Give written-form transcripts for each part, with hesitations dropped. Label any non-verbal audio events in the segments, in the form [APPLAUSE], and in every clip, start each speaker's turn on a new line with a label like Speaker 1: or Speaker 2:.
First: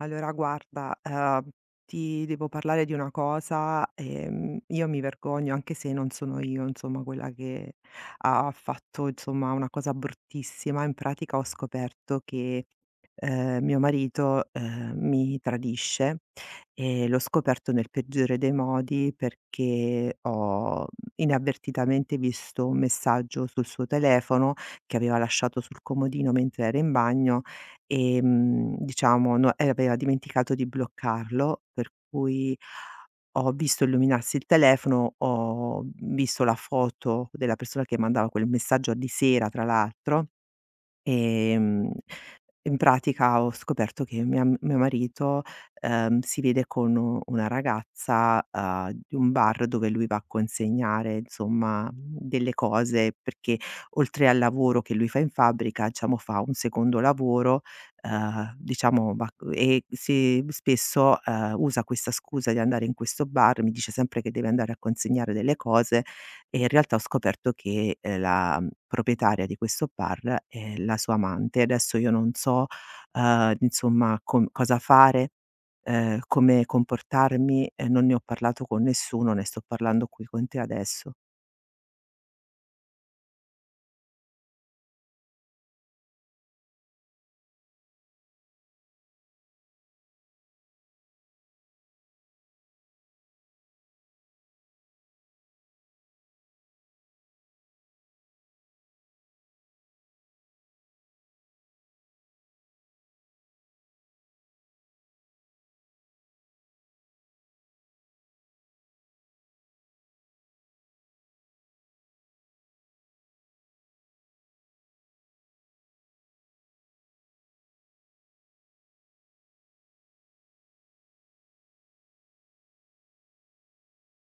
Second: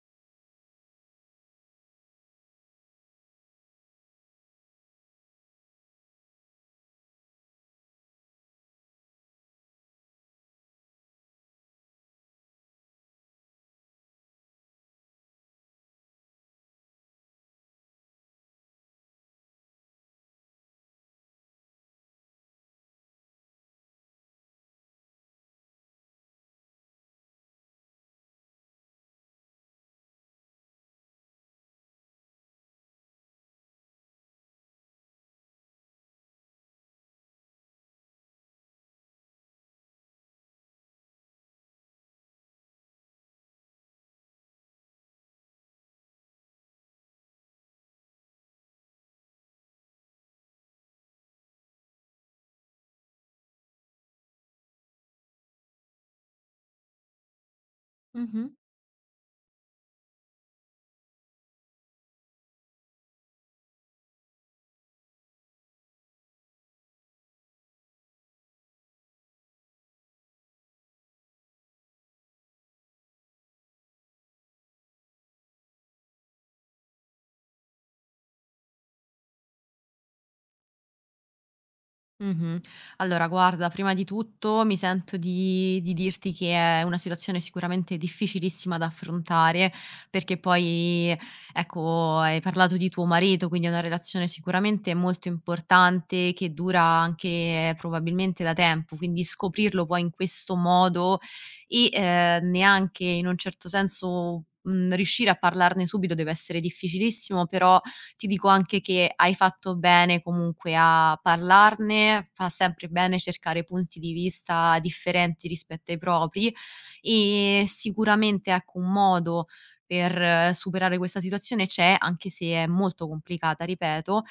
Speaker 1: Allora guarda, ti devo parlare di una cosa, io mi vergogno anche se non sono io insomma quella che ha fatto insomma una cosa bruttissima. In pratica ho scoperto che, mio marito, mi tradisce e l'ho scoperto nel peggiore dei modi perché ho inavvertitamente visto un messaggio sul suo telefono che aveva lasciato sul comodino mentre era in bagno. Diciamo no, e aveva dimenticato di bloccarlo, per cui ho visto illuminarsi il telefono, ho visto la foto della persona che mandava quel messaggio di sera, tra l'altro. Ehm, In pratica ho scoperto che mia mio marito, si vede con u una ragazza, di un bar dove lui va a consegnare insomma delle cose, perché oltre al lavoro che lui fa in fabbrica, diciamo fa un secondo lavoro,
Speaker 2: Mh-mh,
Speaker 1: diciamo va e si spesso, usa questa scusa di andare in questo bar, mi dice sempre che deve andare a consegnare delle cose e in realtà ho scoperto che, la, proprietaria di questo bar è la sua amante. Adesso io non so, insomma com cosa fare, come comportarmi, non ne ho parlato con nessuno, ne sto parlando qui con te adesso.
Speaker 2: mh-mh. Allora guarda, prima di tutto mi sento di dirti che è una situazione sicuramente difficilissima da affrontare, perché poi, ecco, hai parlato di tuo marito, quindi è una relazione sicuramente molto importante che dura anche probabilmente da tempo, quindi scoprirlo poi in questo modo e, neanche in un certo senso, riuscire a parlarne subito deve essere difficilissimo, però ti dico anche che hai fatto bene comunque a parlarne, fa sempre bene cercare punti di vista differenti rispetto ai propri e sicuramente ecco un modo per superare questa situazione c'è, anche se è molto complicata, ripeto,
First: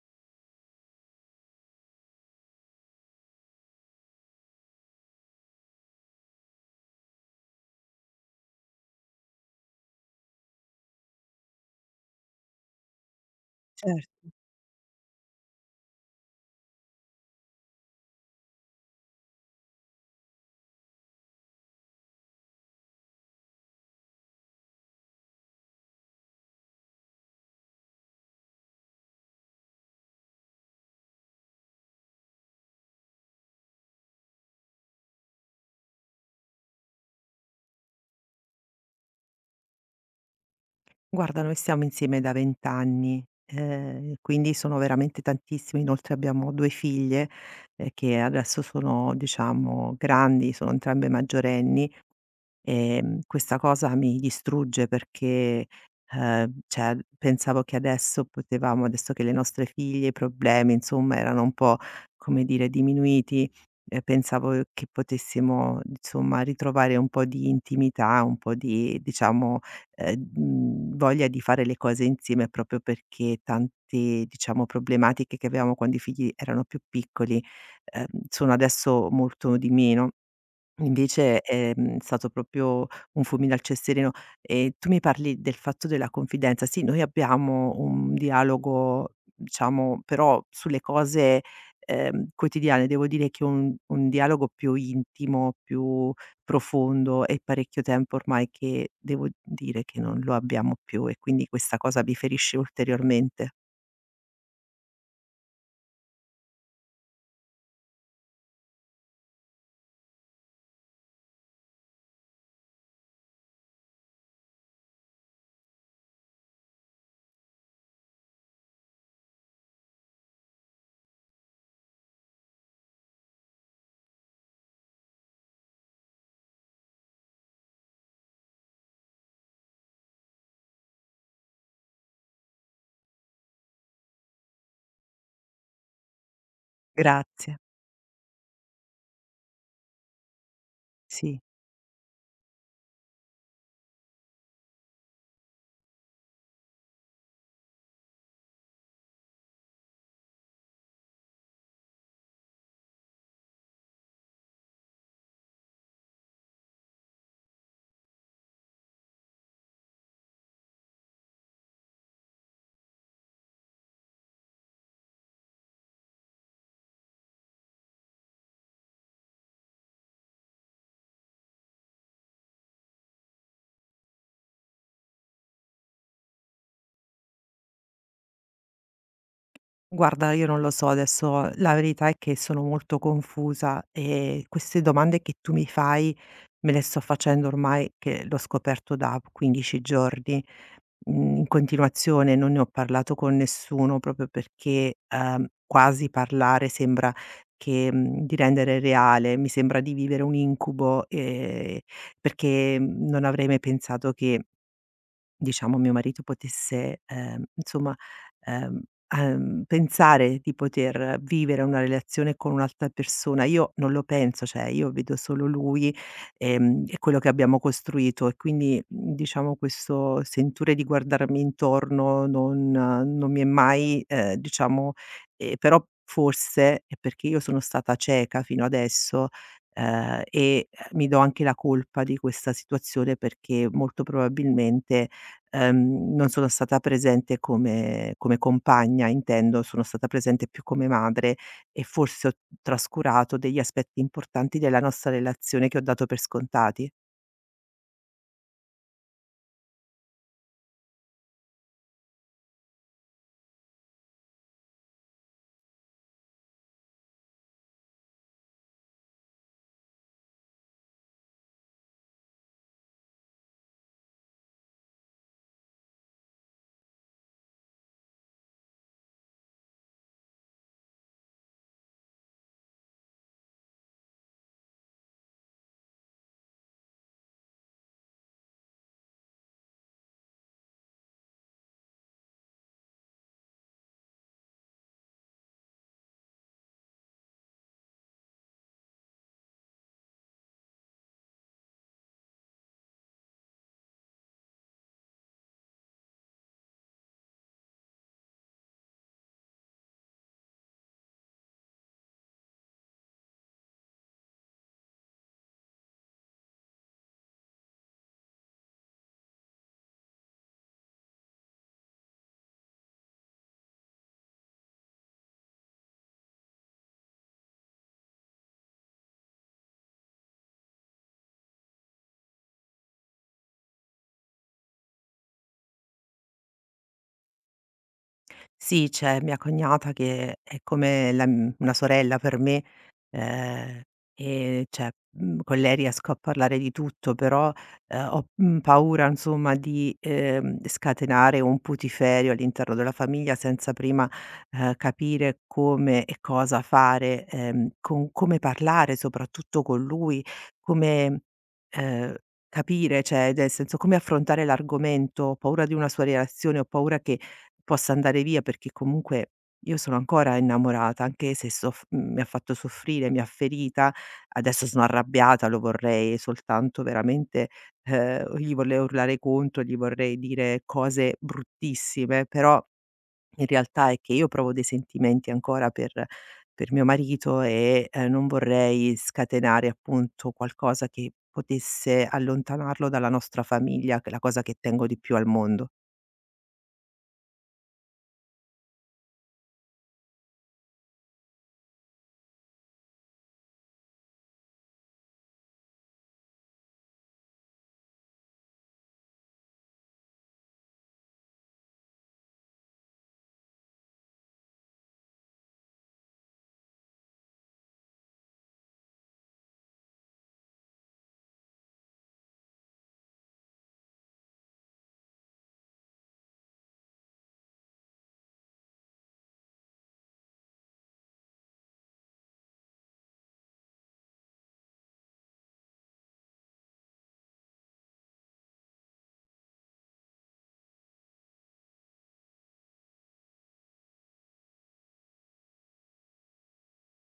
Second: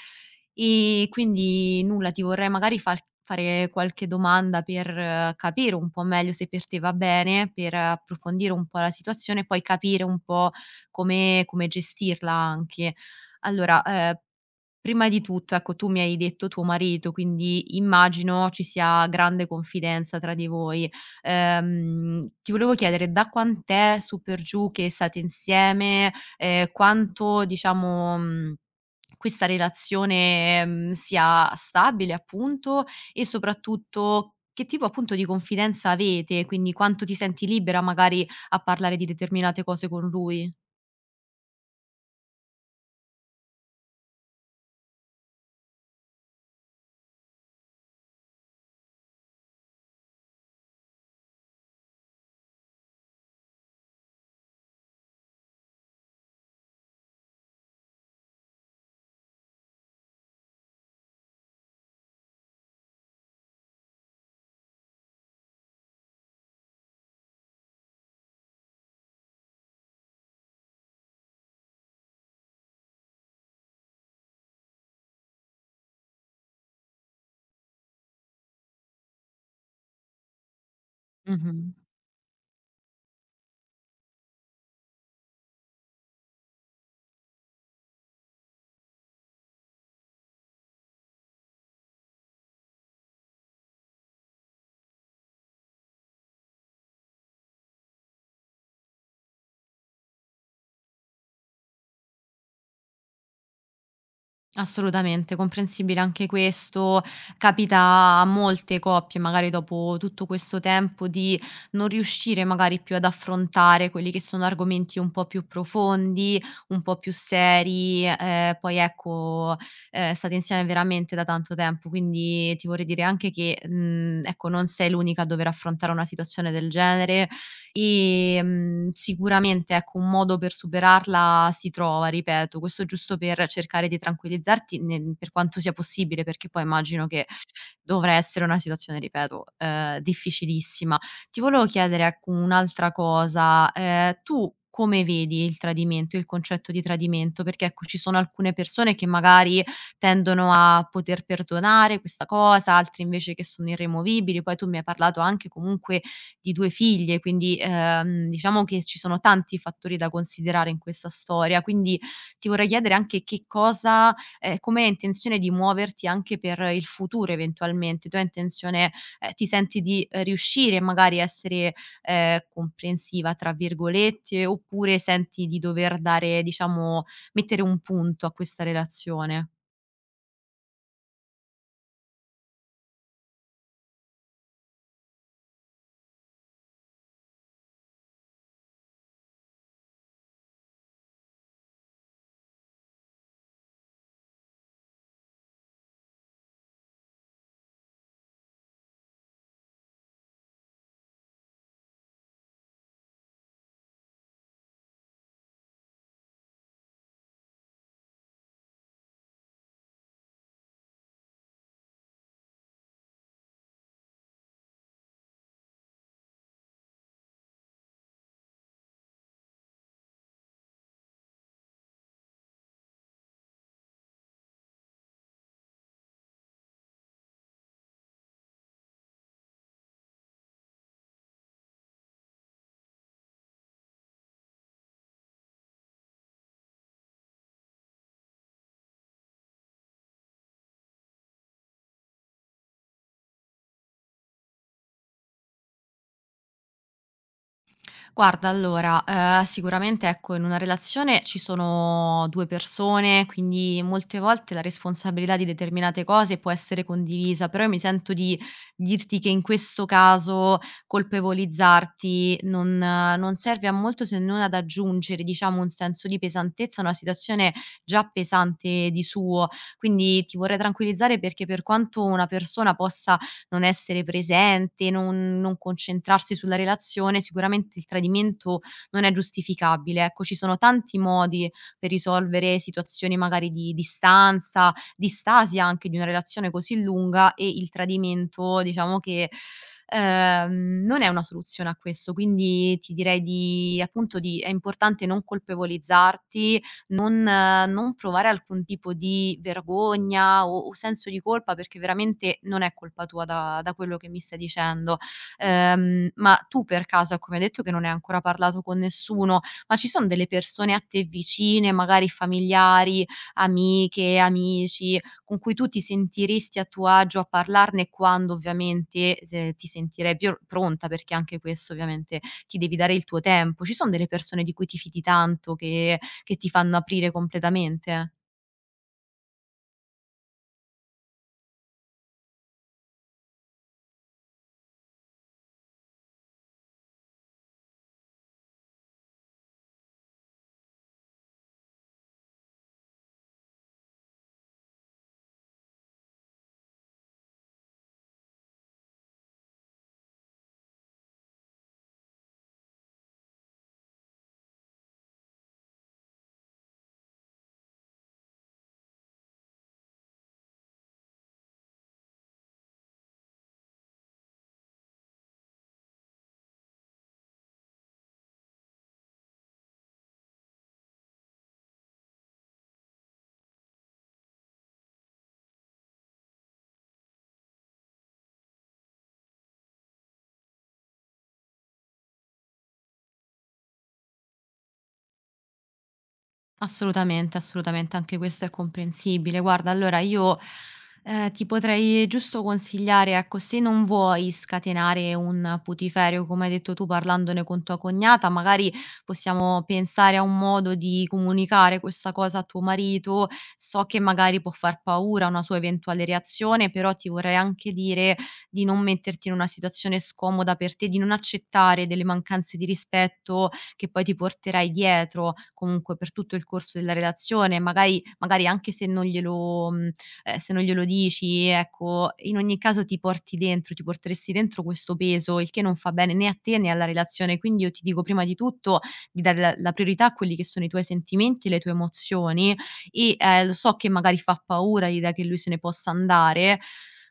Speaker 2: e quindi nulla, ti vorrei magari fal fare qualche domanda per capire un po' meglio se per te va bene, per approfondire un po' la situazione e poi capire un po' come gestirla anche. Allora,
Speaker 1: Cer
Speaker 2: ehm Prima di tutto, ecco, tu mi hai detto tuo marito, quindi immagino ci sia grande confidenza tra di voi. Ti volevo chiedere da quant'è su per giù che state insieme, quanto diciamo, questa relazione, sia stabile appunto e soprattutto che tipo appunto di confidenza avete, quindi quanto ti senti libera magari a parlare di determinate cose con lui?
Speaker 1: Guarda, noi stiamo insieme da 20 anni, quindi sono veramente tantissimi. Inoltre abbiamo 2 figlie, che adesso sono diciamo grandi, sono entrambe maggiorenni. Questa cosa mi distrugge perché, cioè pensavo che adesso che le nostre figlie, i problemi insomma erano un po', come dire, diminuiti, pensavo che potessimo insomma ritrovare un po' di intimità, un po' di diciamo, voglia di fare le cose insieme proprio perché tante, diciamo, problematiche che avevamo quando i figli erano più piccoli, sono adesso molto di meno. Invece,
Speaker 2: Mh-mh.
Speaker 1: stato proprio un fulmine al cesserino. E tu mi parli del fatto della confidenza. Sì, noi abbiamo un dialogo, diciamo, però sulle cose, quotidiane. Devo dire che è un dialogo più intimo, più profondo, è parecchio tempo ormai che devo dire che non lo abbiamo più, e quindi questa cosa mi ferisce ulteriormente.
Speaker 2: Assolutamente, comprensibile anche questo. Capita a molte coppie, magari dopo tutto questo tempo, di non riuscire magari più ad affrontare quelli che sono argomenti un po' più profondi, un po' più seri. Poi ecco, state insieme veramente da tanto tempo, quindi ti vorrei dire anche che, ecco, non sei l'unica a dover affrontare una situazione del genere. Sicuramente ecco un modo per superarla si trova, ripeto, questo giusto per cercare di tranquillizzarti nel per quanto sia possibile, perché poi immagino che
Speaker 1: Grazie,
Speaker 2: dovrà essere una situazione, ripeto, difficilissima. Ti
Speaker 1: sì.
Speaker 2: volevo chiedere, ecco, un'altra cosa: tu come vedi il tradimento, il concetto di tradimento? Perché ecco, ci sono alcune persone che magari tendono a poter perdonare questa cosa, altri invece che sono irremovibili, poi tu mi hai parlato anche comunque di 2 figlie, quindi, diciamo che ci sono tanti fattori da considerare in questa storia. Quindi ti vorrei chiedere anche che cosa come hai intenzione di muoverti anche per il futuro eventualmente. Tu hai intenzione ti senti di, riuscire magari a essere, "comprensiva" tra virgolette, oppure senti di dover dare diciamo mettere un punto a questa relazione?
Speaker 1: Guarda, io non lo so adesso, la verità è che sono molto confusa e queste domande che tu mi fai me le sto facendo, ormai che l'ho scoperto, da 15 giorni, in continuazione. Non ne ho parlato con nessuno proprio perché, quasi parlare sembra di rendere reale, mi sembra di vivere un incubo. Perché non avrei mai pensato che diciamo mio marito potesse, insomma, ehm, pensare di poter vivere una relazione con un'altra persona. Io non lo penso, cioè io vedo solo lui, e quello che abbiamo costruito, e quindi, diciamo questo sentore di guardarmi intorno non mi è mai, diciamo però forse è perché io sono stata cieca fino adesso, ehm, e eh, mi do anche la colpa di questa situazione perché molto probabilmente non sono stata presente come compagna intendo, sono stata presente più come madre e forse ho trascurato degli aspetti importanti della nostra relazione che ho dato per scontati.
Speaker 2: Guarda, allora, sicuramente, ecco, in una relazione ci sono 2 persone, quindi molte volte la responsabilità di determinate cose può essere condivisa, però io mi sento di dirti che in questo caso colpevolizzarti non non serve a molto se non ad aggiungere, diciamo, un senso di pesantezza a una situazione già pesante di suo. Quindi ti vorrei tranquillizzare perché per quanto una persona possa non essere presente, non concentrarsi sulla relazione, sicuramente il tradimento non è giustificabile. Ecco, ci sono tanti modi per risolvere situazioni magari di distanza, di stasi anche di una relazione così lunga e il tradimento diciamo che, non è una soluzione a questo. Quindi ti direi di appunto di è importante non colpevolizzarti non non provare alcun tipo di vergogna o senso di colpa, perché veramente non è colpa tua da quello che mi stai dicendo. Ma tu per caso, ecco, mi hai detto che non hai ancora parlato con nessuno, ma ci son delle persone a te vicine, magari familiari, amiche, amici, con cui tu ti sentiresti a tuo agio a parlarne quando ovviamente, ti sentirei più pronta, perché anche questo ovviamente ti devi dare il tuo tempo. Ci son delle persone di cui ti fidi tanto che ti fanno aprire completamente.
Speaker 1: Sì, c'è mia cognata che è come una sorella per me. Ehm, cioè, con lei riesco a parlare di tutto, però, ho, paura insomma di, scatenare un putiferio all'interno della famiglia senza prima, capire come e cosa fare, con come parlare soprattutto con lui, come, ehm, capire, cioè nel senso come affrontare l'argomento. Ho paura di una sua reazione, ho paura che possa andare via perché comunque io sono ancora innamorata, anche se mi ha fatto soffrire, mi ha ferita. Adesso sono arrabbiata, lo vorrei soltanto veramente gli vorrei urlare contro, gli vorrei dire cose bruttissime, però in realtà è che io provo dei sentimenti ancora per mio marito, e, non vorrei scatenare appunto qualcosa che potesse allontanarlo dalla nostra famiglia, che è la cosa che tengo di più al mondo.
Speaker 2: Assolutamente, assolutamente, anche questo è comprensibile. Guarda, allora io, ti potrei giusto consigliare, ecco, se non vuoi scatenare un putiferio, come hai detto tu parlandone con tua cognata, magari possiamo pensare a un modo di comunicare questa cosa a tuo marito. So che magari può far paura una sua eventuale reazione, però ti vorrei anche dire di non metterti in una situazione scomoda per te, di non accettare delle mancanze di rispetto che poi ti porterai dietro comunque per tutto il corso della relazione, magari anche se non glielo se non glielo dici, ecco, in ogni caso ti porteresti dentro questo peso, il che non fa bene né a te né alla relazione. Quindi io ti dico prima di tutto di dare la priorità a quelli che sono i tuoi sentimenti e le tue emozioni e, lo so che magari fa paura l'idea che lui se ne possa andare,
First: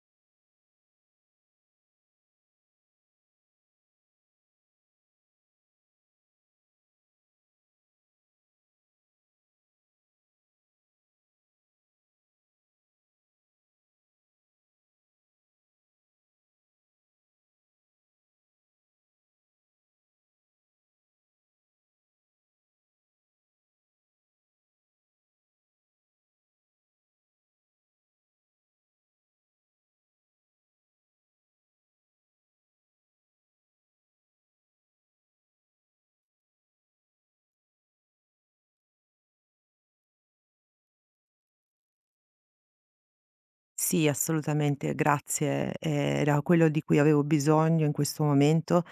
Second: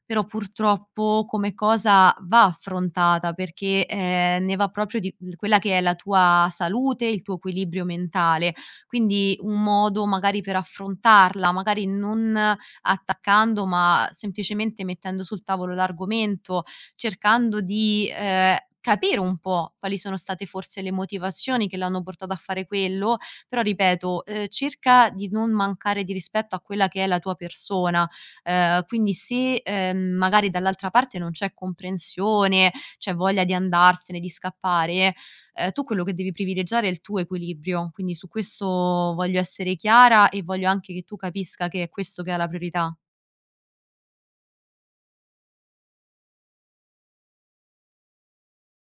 Speaker 2: però purtroppo come cosa va affrontata perché, ne va proprio di quella che è la tua salute, il tuo equilibrio mentale. Quindi un modo magari per affrontarla, magari non attaccando, ma semplicemente mettendo sul tavolo l'argomento, cercando di, capire un po' quali sono state forse le motivazioni che l'hanno portato a fare quello, però ripeto, cerca di non mancare di rispetto a quella che è la tua persona, quindi se, magari dall'altra parte non c'è comprensione, c'è voglia di andarsene, di scappare, tu quello che devi privilegiare è il tuo equilibrio. Quindi su questo voglio essere chiara e voglio anche che tu capisca che è questo che ha la priorità.
Speaker 1: Sì, assolutamente, grazie. Era quello di cui avevo bisogno in questo momento,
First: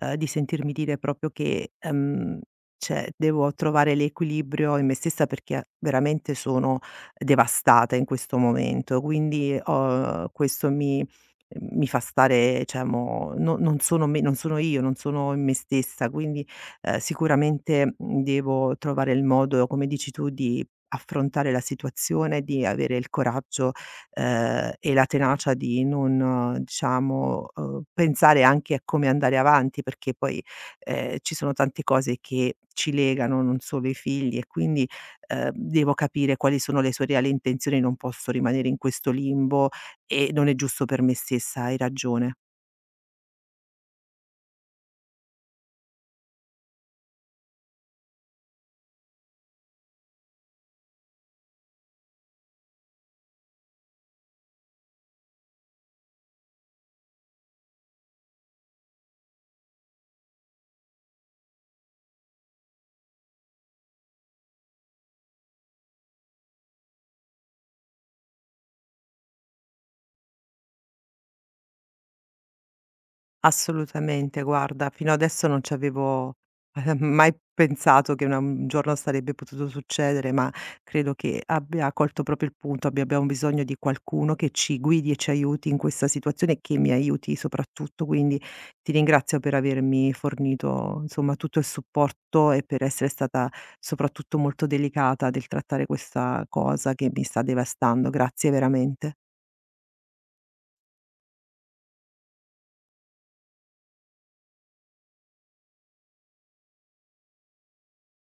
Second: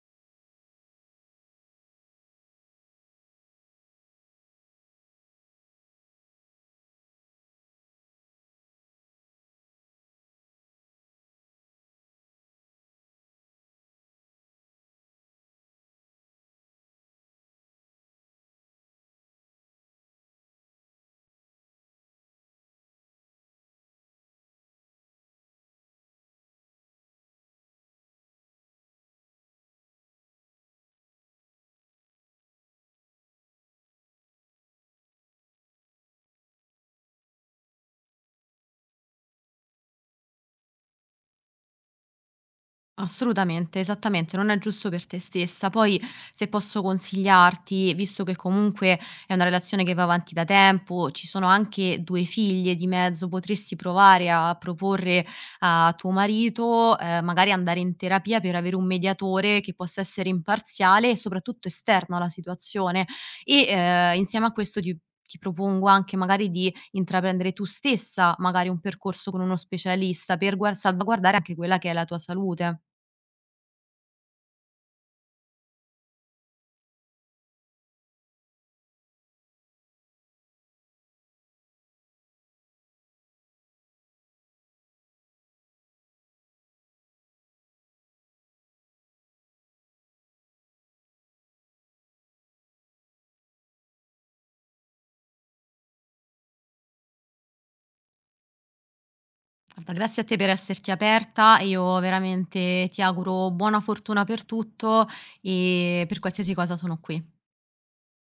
Speaker 1: di sentirmi dire proprio che, cioè devo trovare l'equilibrio in me stessa perché veramente sono devastata in questo momento. Quindi ho questo mi mi fa stare cioè mo no, non sono io, non sono in me stessa, quindi, sicuramente, devo trovare il modo, come dici tu, di affrontare la situazione, di avere il coraggio e la tenacia di non diciamo, pensare anche a come andare avanti, perché poi, ci sono tante cose che ci legano, non solo i figli, e quindi, devo capire quali sono le sue reali intenzioni, non posso rimanere in questo limbo e non è giusto per me stessa, hai ragione.
Speaker 2: Assolutamente, esattamente, non è giusto per te stessa. Poi se posso consigliarti, visto che comunque è una relazione che va avanti da tempo, ci sono anche 2 figlie di mezzo, potresti provare a proporre a tuo marito, magari andare in terapia per avere un mediatore che possa essere imparziale e soprattutto esterno alla situazione. E, insieme a questo ti propongo anche magari di intraprendere tu stessa magari un percorso con uno specialista per guar salvaguardare anche quella che è la tua salute.
Speaker 1: Assolutamente, guarda, fino adesso non ci avevo, [LAUGHS] mai pensato che una un giorno sarebbe potuto succedere, ma credo che abbia colto proprio il punto, abbiamo bisogno di qualcuno che ci guidi e ci aiuti in questa situazione e che mi aiuti soprattutto. Quindi ti ringrazio per avermi fornito, insomma, tutto il supporto e per essere stata soprattutto molto delicata nel trattare questa cosa che mi sta devastando. Grazie veramente.
Speaker 2: Guarda, grazie a te per esserti aperta e io veramente ti auguro buona fortuna per tutto e per qualsiasi cosa sono qui.